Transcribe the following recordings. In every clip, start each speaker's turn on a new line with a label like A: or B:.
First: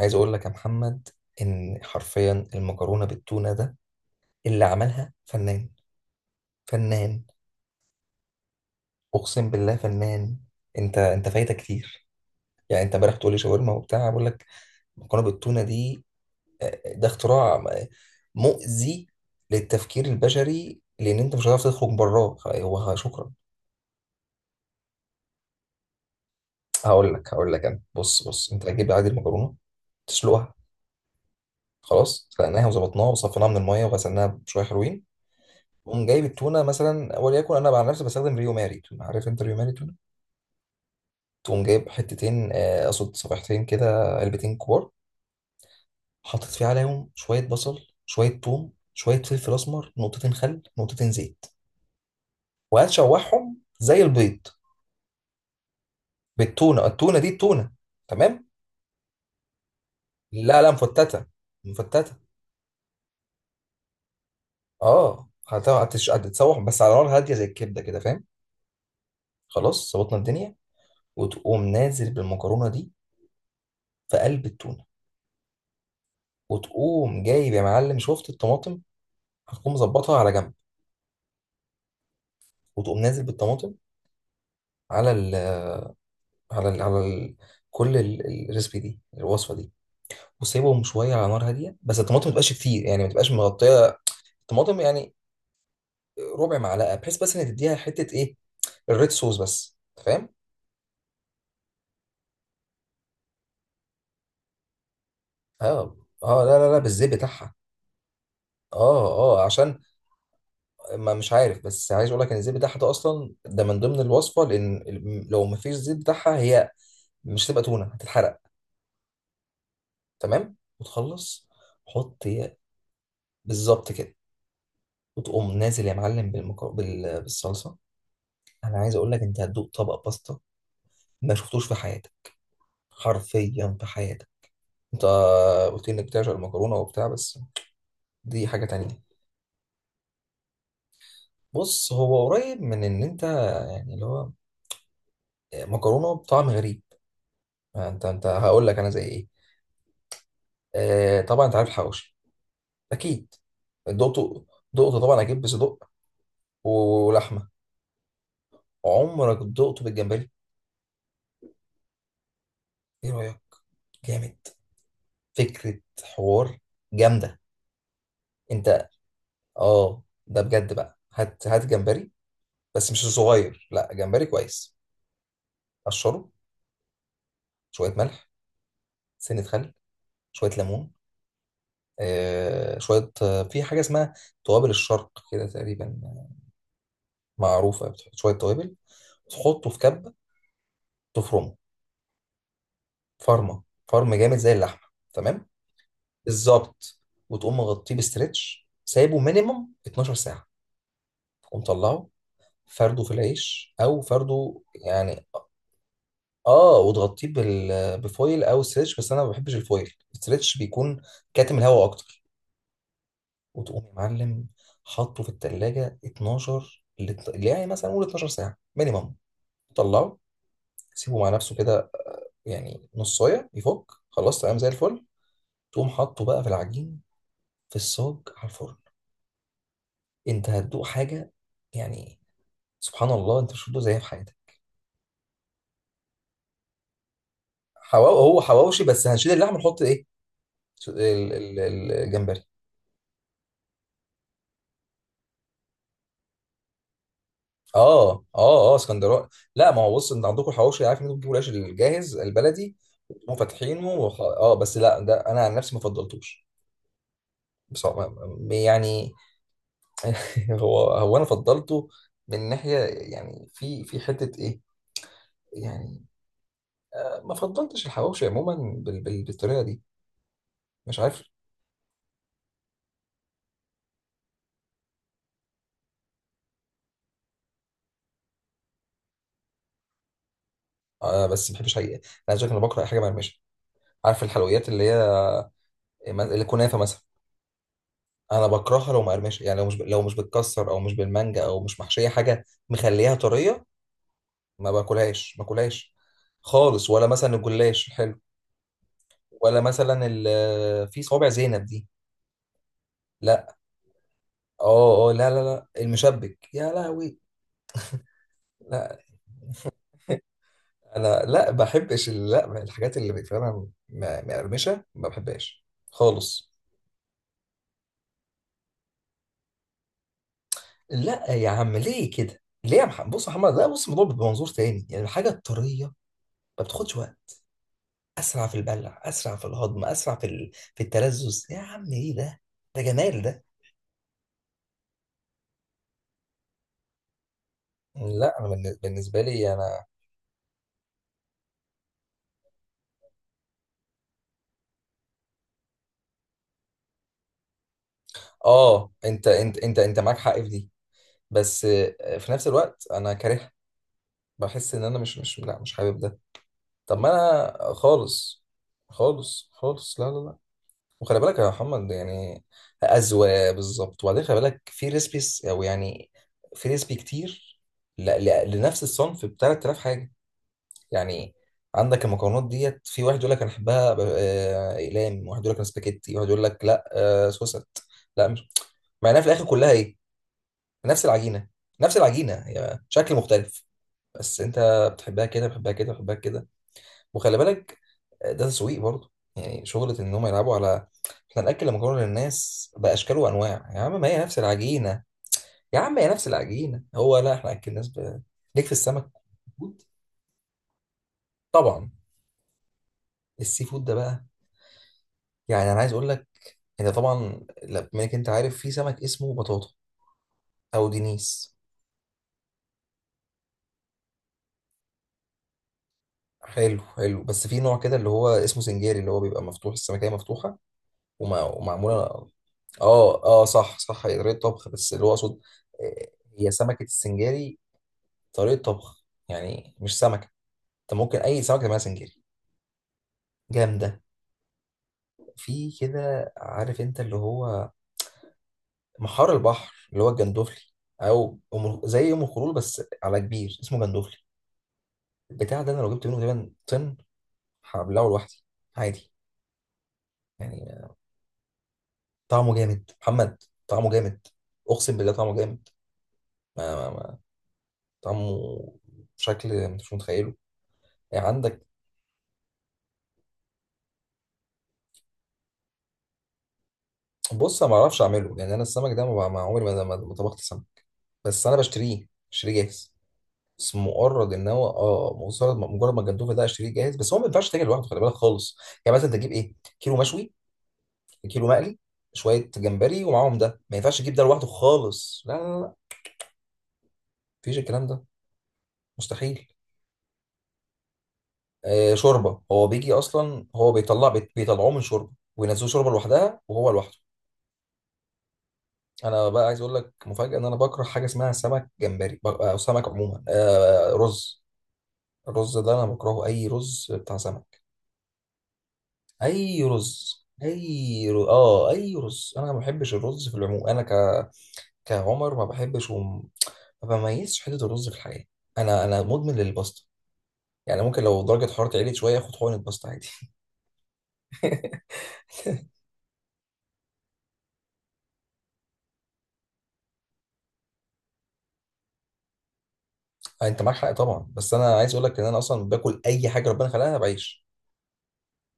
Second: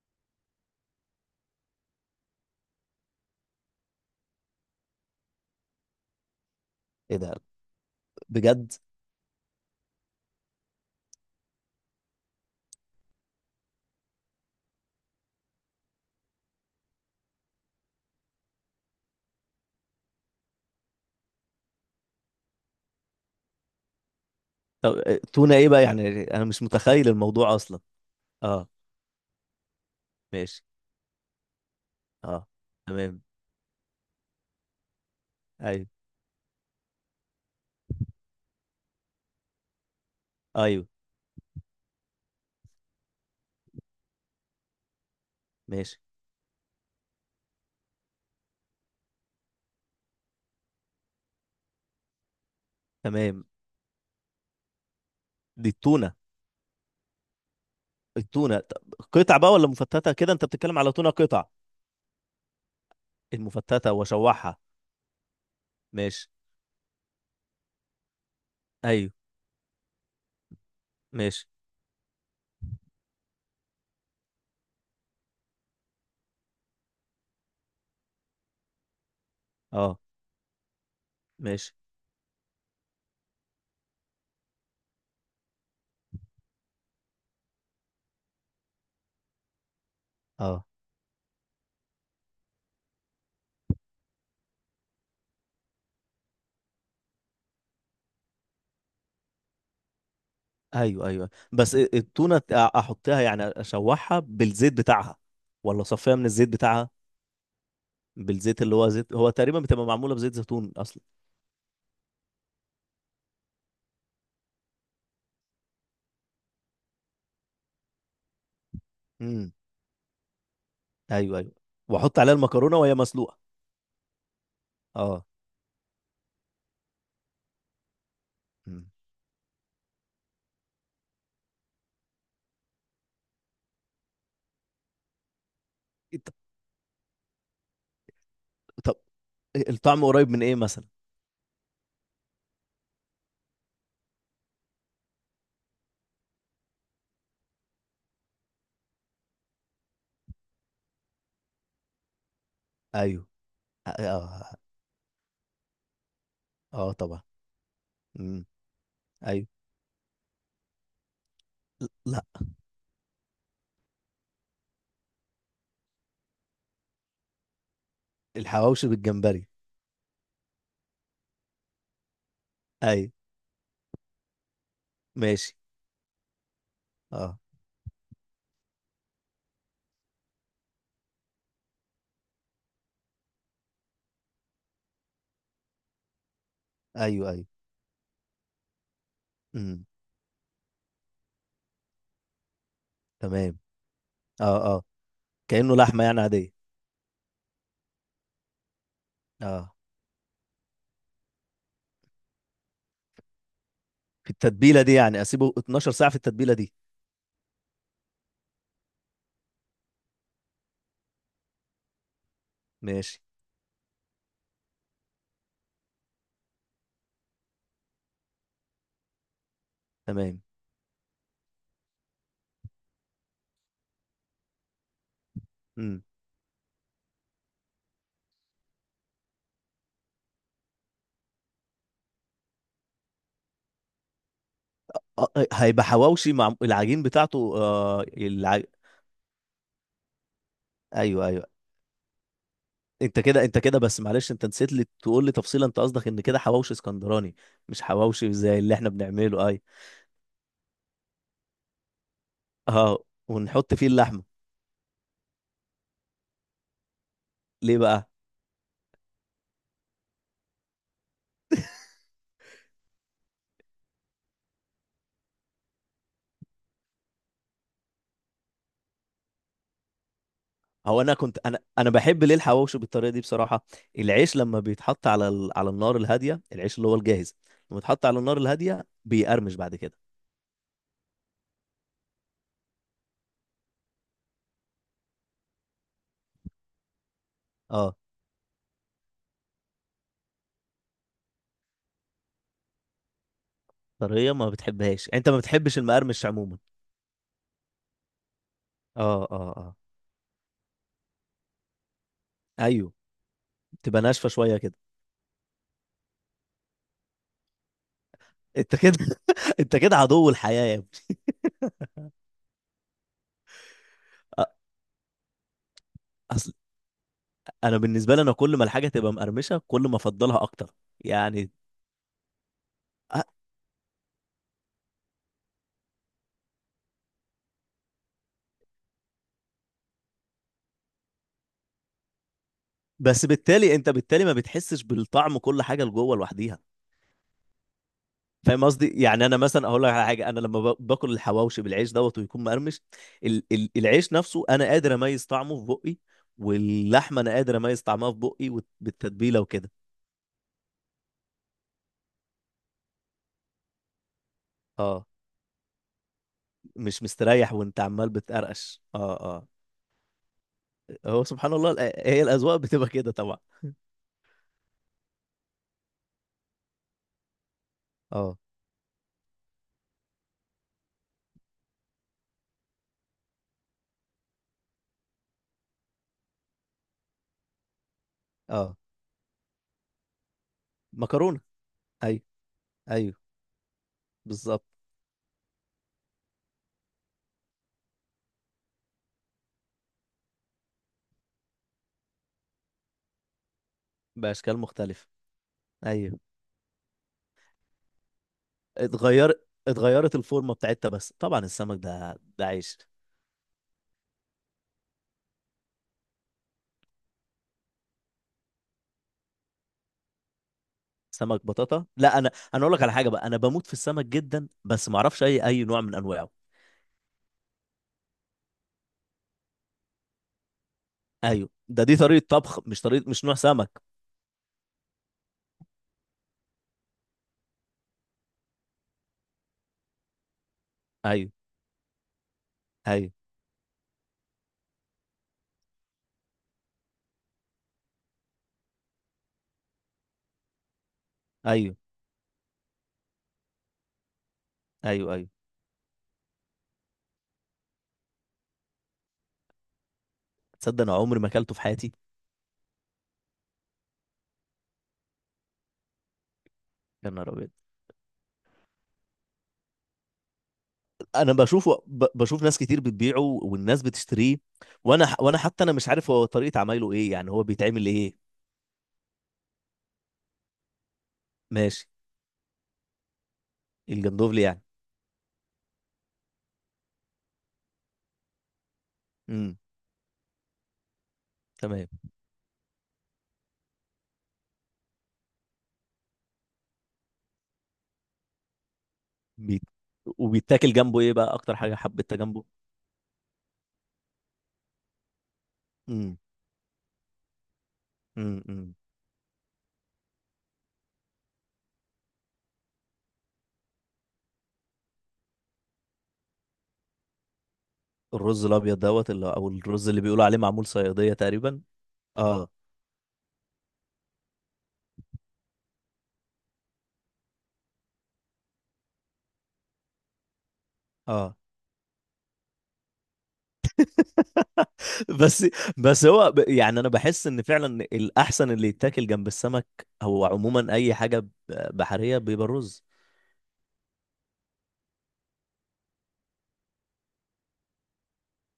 A: عايز اقول لك يا محمد ان حرفيا المكرونه بالتونه ده اللي عملها فنان،
B: ايه
A: فنان،
B: ده؟ بجد؟
A: اقسم بالله فنان. انت فايتك كتير. يعني انت امبارح بتقول لي شاورما وبتاع، بقول لك المكرونه بالتونه دي، ده اختراع، مؤذي للتفكير البشري، لان انت مش هتعرف تخرج براه. هو شكرا.
B: طب، تونة ايه بقى؟ يعني انا مش متخيل
A: هقول لك هقول
B: الموضوع
A: لك انا،
B: اصلا.
A: بص بص، انت
B: اه.
A: هتجيب عادي المكرونه، تسلقها.
B: ماشي.
A: خلاص،
B: اه.
A: سلقناها وظبطناها
B: تمام.
A: وصفيناها من الميه وغسلناها بشويه حلوين.
B: ايوه،
A: تقوم جايب التونه، مثلا وليكن انا عن نفسي بستخدم ريو ماري تونه. عارف انت ريو ماري تونه.
B: ايوه.
A: تقوم جايب حتتين، اقصد صفيحتين كده، علبتين كبار.
B: ماشي.
A: حاطط فيه عليهم شويه بصل، شويه ثوم، شويه فلفل اسمر، نقطتين خل، نقطتين زيت،
B: تمام.
A: وهتشوحهم زي البيض.
B: دي التونة؟
A: بالتونه، التونه دي، التونه. تمام.
B: التونة طب قطع بقى ولا مفتتة كده؟ انت
A: لا لا،
B: بتتكلم على تونة
A: مفتته،
B: قطع؟
A: مفتته.
B: المفتتة واشوحها.
A: اه،
B: ماشي.
A: هتتشوح بس على نار هاديه زي الكبده كده، فاهم.
B: ايوه.
A: خلاص، ظبطنا الدنيا.
B: ماشي.
A: وتقوم نازل بالمكرونه دي في قلب التونه. وتقوم جايب يا معلم، شفت الطماطم، هتقوم
B: اه.
A: مظبطها على جنب.
B: ماشي.
A: وتقوم نازل بالطماطم على على ال على ال الريسبي دي، الوصفه دي.
B: اه.
A: وسيبهم شويه على نار هاديه، بس الطماطم ما تبقاش كتير، يعني ما تبقاش مغطيه الطماطم، يعني ربع معلقه، بحيث بس ان تديها حته ايه، الريد صوص بس، أنت فاهم.
B: ايوه، ايوه، بس التونة احطها يعني اشوحها بالزيت بتاعها، ولا
A: اه
B: اصفيها من
A: اه،
B: الزيت
A: لا لا لا،
B: بتاعها؟
A: بالزيت بتاعها.
B: بالزيت اللي هو
A: اه
B: زيت، هو
A: اه،
B: تقريبا
A: عشان
B: بتبقى معمولة بزيت زيتون اصلا.
A: ما مش عارف، بس عايز اقول لك ان الزيت بتاعها ده اصلا، ده من ضمن الوصفه، لان لو ما فيش زيت بتاعها هي، مش هتبقى تونه، هتتحرق.
B: امم.
A: تمام،
B: ايوه،
A: وتخلص.
B: ايوه، واحط
A: حط
B: عليها
A: هي،
B: المكرونه وهي مسلوقه.
A: بالظبط كده.
B: اه.
A: وتقوم نازل يا معلم بالصلصه. انا
B: مم.
A: عايز اقول لك، انت هتدوق طبق باستا ما شفتوش في حياتك، حرفيا في حياتك. انت قلت لي انك بتعشق
B: إت-
A: المكرونه وبتاع، بس دي حاجه تانية.
B: طب الطعم قريب من ايه مثلا؟
A: بص، هو قريب من ان انت، يعني اللي هو مكرونه بطعم غريب. انت هقول لك انا زي ايه. طبعا انت عارف الحواوشي.
B: ايوه.
A: اكيد،
B: اه،
A: دقته،
B: اه.
A: دقته طبعا اكيد بصدق،
B: طبعا.
A: ولحمه.
B: مم.
A: عمرك
B: ايوه.
A: دقته بالجمبري؟
B: لا.
A: ايه رايك؟ جامد. فكرة حوار جامدة،
B: الحواوشي
A: انت.
B: بالجمبري؟
A: اه، ده بجد بقى، هات هات جمبري، بس مش
B: ايوه.
A: صغير، لا جمبري كويس.
B: ماشي.
A: قشره،
B: اه.
A: شوية ملح، سنة خل، شوية ليمون، آه شوية آه، في حاجة اسمها توابل الشرق كده تقريبا،
B: ايوه، ايوه.
A: معروفة، بتحط شوية توابل. تحطه في
B: مم.
A: كبة، تفرمه
B: تمام.
A: فرمة، فرم جامد زي
B: اه، اه.
A: اللحمة. تمام،
B: كانه لحمه يعني عاديه.
A: بالظبط. وتقوم مغطيه بستريتش، سايبه مينيمم
B: اه،
A: 12 ساعة. تقوم طلعه، فرده في العيش او
B: في
A: فرده
B: التتبيله دي يعني
A: يعني.
B: اسيبه 12 ساعه في التتبيله دي؟
A: اه، وتغطيه بفويل او ستريتش، بس انا ما بحبش الفويل، الستريتش بيكون كاتم الهواء اكتر.
B: ماشي.
A: وتقوم يا معلم حاطه في التلاجة 12، اللي يعني مثلا قول 12 ساعه مينيمم. طلعه،
B: تمام.
A: سيبه مع نفسه كده، يعني نصايه يفك. خلاص، تمام زي الفل. تقوم
B: مم.
A: حاطه بقى في العجين، في الصاج، على الفرن. انت هتدوق حاجه، يعني سبحان الله، انت مش هتدوق زيها في حياتك.
B: هيبقى حواوشي مع العجين بتاعته آه،
A: هو حواوشي، بس هنشيل اللحم، نحط ايه،
B: ايوه،
A: ال-
B: ايوه.
A: الجمبري.
B: انت كده، انت كده، بس معلش انت نسيت لي تقول لي تفصيلة. انت قصدك ان كده حواوشي اسكندراني مش
A: اه اه
B: حواوشي زي اللي
A: اه،
B: احنا
A: اسكندراني.
B: بنعمله اي؟
A: لا، ما هو بص، انت عندكم الحواوشي، عارف ان انتوا بتجيبوا العيش الجاهز البلدي
B: اه، ونحط فيه
A: وفاتحينه وخ...
B: اللحمة.
A: اه بس لا، ده انا عن نفسي ما فضلتوش.
B: ليه بقى؟
A: بصراحه، يعني هو انا فضلته من ناحيه، يعني في حته ايه يعني. ما فضلتش الحواوشي عموما بالطريقه دي، مش
B: هو انا
A: عارف.
B: كنت، انا بحب ليه الحواوشي بالطريقة دي بصراحة. العيش لما بيتحط على النار الهادية، العيش اللي هو الجاهز، لما يتحط على النار الهادية بيقرمش بعد كده.
A: بس ما بحبش حقيقه. انا عايز أقول لك، انا بكره اي حاجه مقرمشه. عارف الحلويات اللي هي الكنافه مثلا،
B: اه.
A: انا بكرهها لو مقرمشه. يعني لو مش لو مش بتكسر، او مش بالمانجا، او مش محشيه حاجه مخليها طريه،
B: طريقة ما
A: ما
B: بتحبهاش، انت ما
A: باكلهاش، ما
B: بتحبش
A: باكلهاش
B: المقرمش عموما؟
A: خالص. ولا مثلا الجلاش الحلو،
B: اه، اه،
A: ولا
B: اه.
A: مثلا في صوابع زينب دي،
B: ايوه،
A: لا.
B: تبقى ناشفة شوية كده.
A: اه اه، لا لا لا، المشبك، يا لهوي،
B: انت
A: لا.
B: كده انت كده عدو الحياة يا
A: انا لا بحبش، ال- لا، الحاجات اللي فعلا م- مقرمشه ما بحبهاش خالص.
B: ابني. انا بالنسبه لي، انا كل ما الحاجه تبقى مقرمشه كل ما افضلها اكتر.
A: لا يا
B: يعني
A: عم، ليه كده، ليه يا محمد؟ بص يا
B: أ-
A: محمد، لا بص، الموضوع بمنظور تاني. يعني الحاجه الطريه ما بتاخدش وقت، اسرع في البلع، اسرع في الهضم، اسرع في التلذذ. يا عم ايه ده جمال
B: بس
A: ده.
B: بالتالي انت، بالتالي ما بتحسش بالطعم، كل حاجه لجوه لوحديها.
A: لا انا
B: فاهم قصدي
A: بالنسبه
B: يعني؟ انا
A: لي
B: مثلا اقول
A: انا،
B: لك على حاجه، انا لما باكل الحواوشي بالعيش دوت ويكون مقرمش، ال ال العيش نفسه انا قادر اميز طعمه في بقي، واللحمه انا قادر اميز طعمها في بقي
A: اه، انت
B: بالتتبيله
A: انت
B: وكده.
A: انت انت معاك حق في دي، بس في نفس الوقت انا كارهها. بحس ان انا
B: اه،
A: مش حابب ده. طب
B: مش
A: ما
B: مستريح
A: انا
B: وانت عمال
A: خالص،
B: بتقرقش. اه، اه.
A: خالص خالص، لا لا لا. وخلي
B: هو
A: بالك يا
B: سبحان الله
A: محمد
B: هي
A: يعني،
B: الاذواق بتبقى كده طبعا.
A: اذواق، بالظبط. وبعدين خلي بالك، في ريسبيس او يعني في ريسبي كتير
B: اه،
A: لنفس الصنف، ب 3000 حاجه يعني. عندك المكرونات ديت، في واحد يقول لك انا احبها اقلام، واحد يقول لك انا سباكيتي، واحد يقول لك لا، سوست، لا مش.
B: اه.
A: مع انها في الاخر كلها ايه، نفس
B: مكرونه.
A: العجينه، نفس
B: ايوه،
A: العجينه، هي
B: ايوه.
A: شكل مختلف، بس انت
B: بالظبط.
A: بتحبها كده، بتحبها كده، بتحبها كده. وخلي بالك، ده تسويق برضه، يعني شغله ان هم يلعبوا على، احنا ناكل المكرونه للناس باشكال وانواع. يا عم ما هي نفس
B: بأشكال
A: العجينه،
B: مختلفة.
A: يا عم هي
B: أيوه.
A: نفس العجينه. هو لا احنا اكل الناس ليك في السمك
B: اتغير
A: فود؟
B: اتغيرت الفورمة بتاعتها. بس طبعا السمك
A: طبعا،
B: ده عيش.
A: السي فود ده بقى، يعني انا عايز اقول لك، انت طبعا لا، بما انك انت عارف في سمك اسمه بطاطا او
B: سمك
A: دينيس.
B: بطاطا؟ لا، أنا أقول لك على حاجة بقى، أنا بموت في السمك جدا بس ما أعرفش أي نوع من أنواعه.
A: حلو حلو، بس في نوع كده اللي هو اسمه سنجاري، اللي هو بيبقى مفتوح، السمكية مفتوحة
B: أيوه، ده
A: ومعموله.
B: دي طريقة طبخ، مش طريقة،
A: اه
B: مش نوع
A: اه،
B: سمك.
A: صح صح، هي طريقه طبخ، بس اللي هو اقصد، آه، هي سمكه السنجاري طريقه طبخ يعني، مش سمكه. انت ممكن
B: أيوه،
A: اي سمكه تعملها سنجاري.
B: أيوه.
A: جامده. في كده، عارف انت اللي هو محار البحر، اللي هو الجندوفلي، او
B: أيوه،
A: زي ام الخلول بس على كبير، اسمه جندوفلي.
B: أيوه، أيوه.
A: البتاع ده انا لو جبت منه تقريبا طن، هبلعه لوحدي عادي
B: تصدق أنا
A: يعني.
B: عمري ما أكلته في حياتي.
A: طعمه جامد محمد، طعمه جامد، اقسم بالله طعمه جامد. ما ما
B: يا
A: ما
B: نهار أبيض!
A: طعمه بشكل مش متخيله. يعني
B: أنا
A: عندك،
B: بشوفه بشوف ناس كتير بتبيعه والناس بتشتريه، وأنا حتى أنا مش عارف هو طريقة عمايله إيه، يعني هو
A: بص، انا ما
B: بيتعمل
A: اعرفش
B: إيه؟
A: اعمله، يعني انا السمك ده ما ما عمري ما طبخت سمك، بس انا
B: ماشي.
A: بشتريه جاهز. بس مجرد
B: الجندوفلي
A: ان
B: يعني؟
A: هو، اه مجرد مجرد ما الجندوفلي ده اشتريه جاهز، بس هو ما ينفعش تاكل لوحده، خلي بالك خالص. يعني مثلا تجيب ايه،
B: امم.
A: كيلو مشوي، كيلو مقلي،
B: تمام.
A: شويه جمبري، ومعاهم ده، ما ينفعش تجيب ده لوحده خالص، لا لا لا، مفيش الكلام ده، مستحيل.
B: بيت... وبيتاكل جنبه ايه بقى؟ اكتر حاجه حبيتها
A: شوربه،
B: جنبه.
A: هو بيجي اصلا، هو بيطلع، بيطلعوه من شوربه، وينزلوه شوربه
B: امم.
A: لوحدها، وهو لوحده.
B: امم.
A: انا بقى عايز اقول لك مفاجاه، ان انا بكره حاجه اسمها سمك جمبري، او سمك عموما، رز. الرز ده انا بكرهه، اي رز بتاع سمك،
B: الرز الابيض دوت اللي، او
A: اي
B: الرز اللي
A: رز،
B: بيقولوا عليه معمول
A: اي
B: صياديه
A: رز.
B: تقريبا.
A: اه اي رز،
B: اه،
A: انا ما بحبش الرز في العموم. انا كعمر ما بحبش ما بميزش حته الرز في الحياه. انا مدمن للباستا، يعني ممكن لو
B: اه.
A: درجه حرارتي عليت شويه اخد حقنه باستا عادي.
B: بس بس هو يعني انا بحس ان فعلا الاحسن اللي يتاكل جنب السمك او عموما اي حاجه بحريه بيبقى الرز.
A: انت معاك حق طبعا، بس انا عايز اقول لك، ان انا اصلا باكل اي حاجه ربنا خلقها بعيش.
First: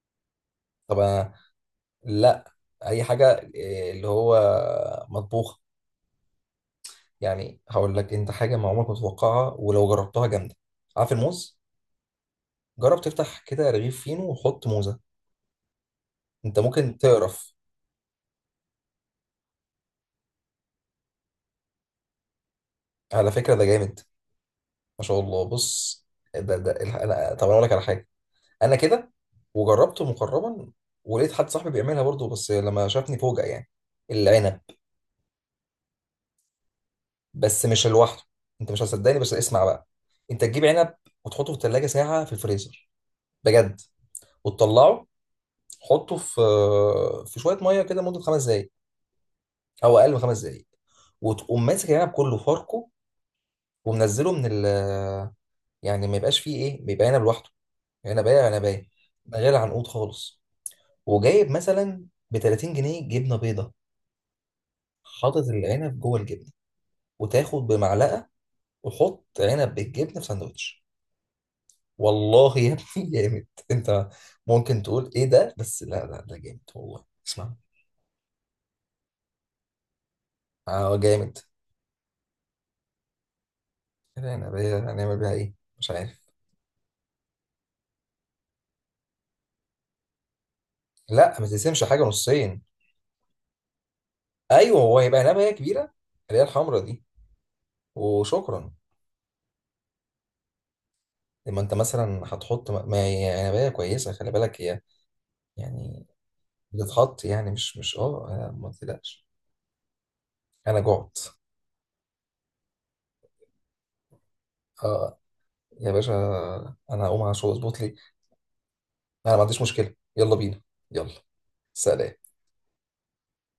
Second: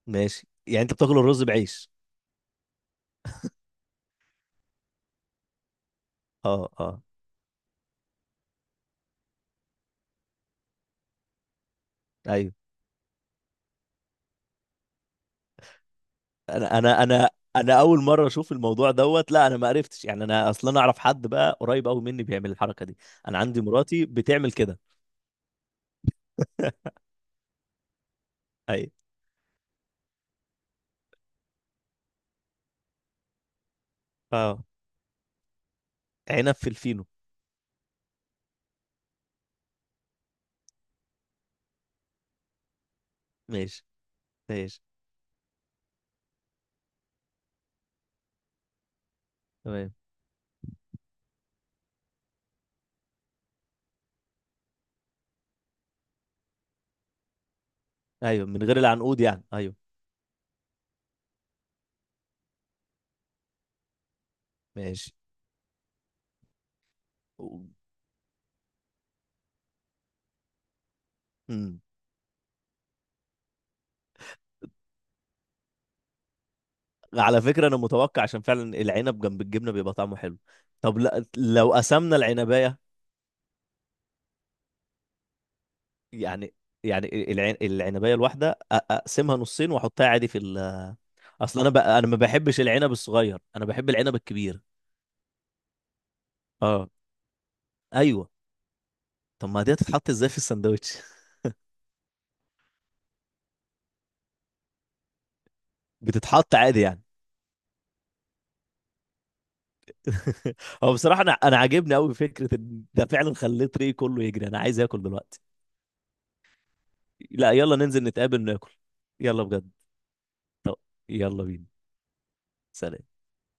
B: ماشي، يعني انت
A: طب
B: بتاكل الرز بعيش؟
A: لا، اي حاجه، اللي هو مطبوخه.
B: اه، اه.
A: يعني هقول لك انت حاجه ما عمرك ما تتوقعها، ولو جربتها جامده. عارف الموز،
B: ايوه.
A: جرب تفتح كده رغيف فينو وحط موزه، انت
B: انا
A: ممكن
B: انا انا
A: تقرف.
B: انا اول مره اشوف الموضوع دوت، لا انا ما عرفتش، يعني انا اصلا اعرف حد بقى قريب قوي مني بيعمل الحركه دي.
A: على
B: انا
A: فكره
B: عندي
A: ده جامد.
B: مراتي بتعمل كده.
A: ما شاء الله. بص، ده انا، طب انا اقول لك على حاجه، انا
B: ايوه.
A: كده وجربته مقربا، ولقيت حد صاحبي بيعملها برضه، بس لما شافني فوجئ. يعني العنب،
B: اه، عنب في الفينو؟
A: بس مش لوحده، انت مش هتصدقني، بس اسمع بقى. انت تجيب عنب، وتحطه في الثلاجه ساعه في الفريزر، بجد،
B: ماشي. ماشي.
A: وتطلعه، حطه في شويه ميه كده مده خمس دقائق،
B: تمام.
A: او اقل من خمس دقائق. وتقوم ماسك العنب كله فاركه، ومنزله من ال يعني ما يبقاش فيه ايه، بيبقى عنب لوحده، عنبايه،
B: ايوه، من غير
A: عنبايه،
B: العنقود
A: من
B: يعني؟
A: غير
B: ايوه.
A: عنقود خالص. وجايب مثلا ب 30 جنيه جبنه بيضه،
B: ماشي.
A: حاطط العنب جوه الجبنه، وتاخد
B: و-
A: بمعلقه، وحط عنب بالجبنه في ساندوتش.
B: مم.
A: والله يا ابني، جامد. انت ممكن تقول ايه ده، بس لا لا، ده جامد والله،
B: على
A: اسمع.
B: فكرة انا متوقع، عشان فعلا العنب جنب الجبنة بيبقى طعمه حلو.
A: اه
B: طب لا،
A: جامد.
B: لو قسمنا العنباية؟
A: العنبايه هنعمل بيها ايه، مش عارف.
B: يعني يعني العنباية الواحدة، اقسمها نصين واحطها عادي في ال.
A: لا ما
B: اصل انا
A: تقسمش حاجه
B: انا ما
A: نصين.
B: بحبش العنب الصغير، انا بحب العنب الكبير.
A: ايوه، هو هيبقى نبايه كبيره، اللي هي الحمرا
B: اه.
A: دي.
B: ايوه.
A: وشكرا.
B: طب ما دي هتتحط ازاي في الساندوتش؟
A: لما انت مثلا هتحط، ما هي نبايه كويسه، خلي بالك هي يعني،
B: بتتحط عادي يعني؟
A: بتتحط يعني، مش مش اه أنا ما تقلقش. انا
B: هو
A: جعت.
B: بصراحة أنا عاجبني أوي فكرة إن ده، فعلا خليت ريه كله يجري، أنا عايز آكل
A: اه
B: دلوقتي.
A: يا باشا، انا هقوم عشان
B: لا يلا
A: اظبط لي.
B: ننزل نتقابل ناكل.
A: انا ما
B: يلا
A: عنديش
B: بجد.
A: مشكله، يلا بينا،
B: طب
A: يلا،
B: يلا بينا.
A: سلام.
B: سلام.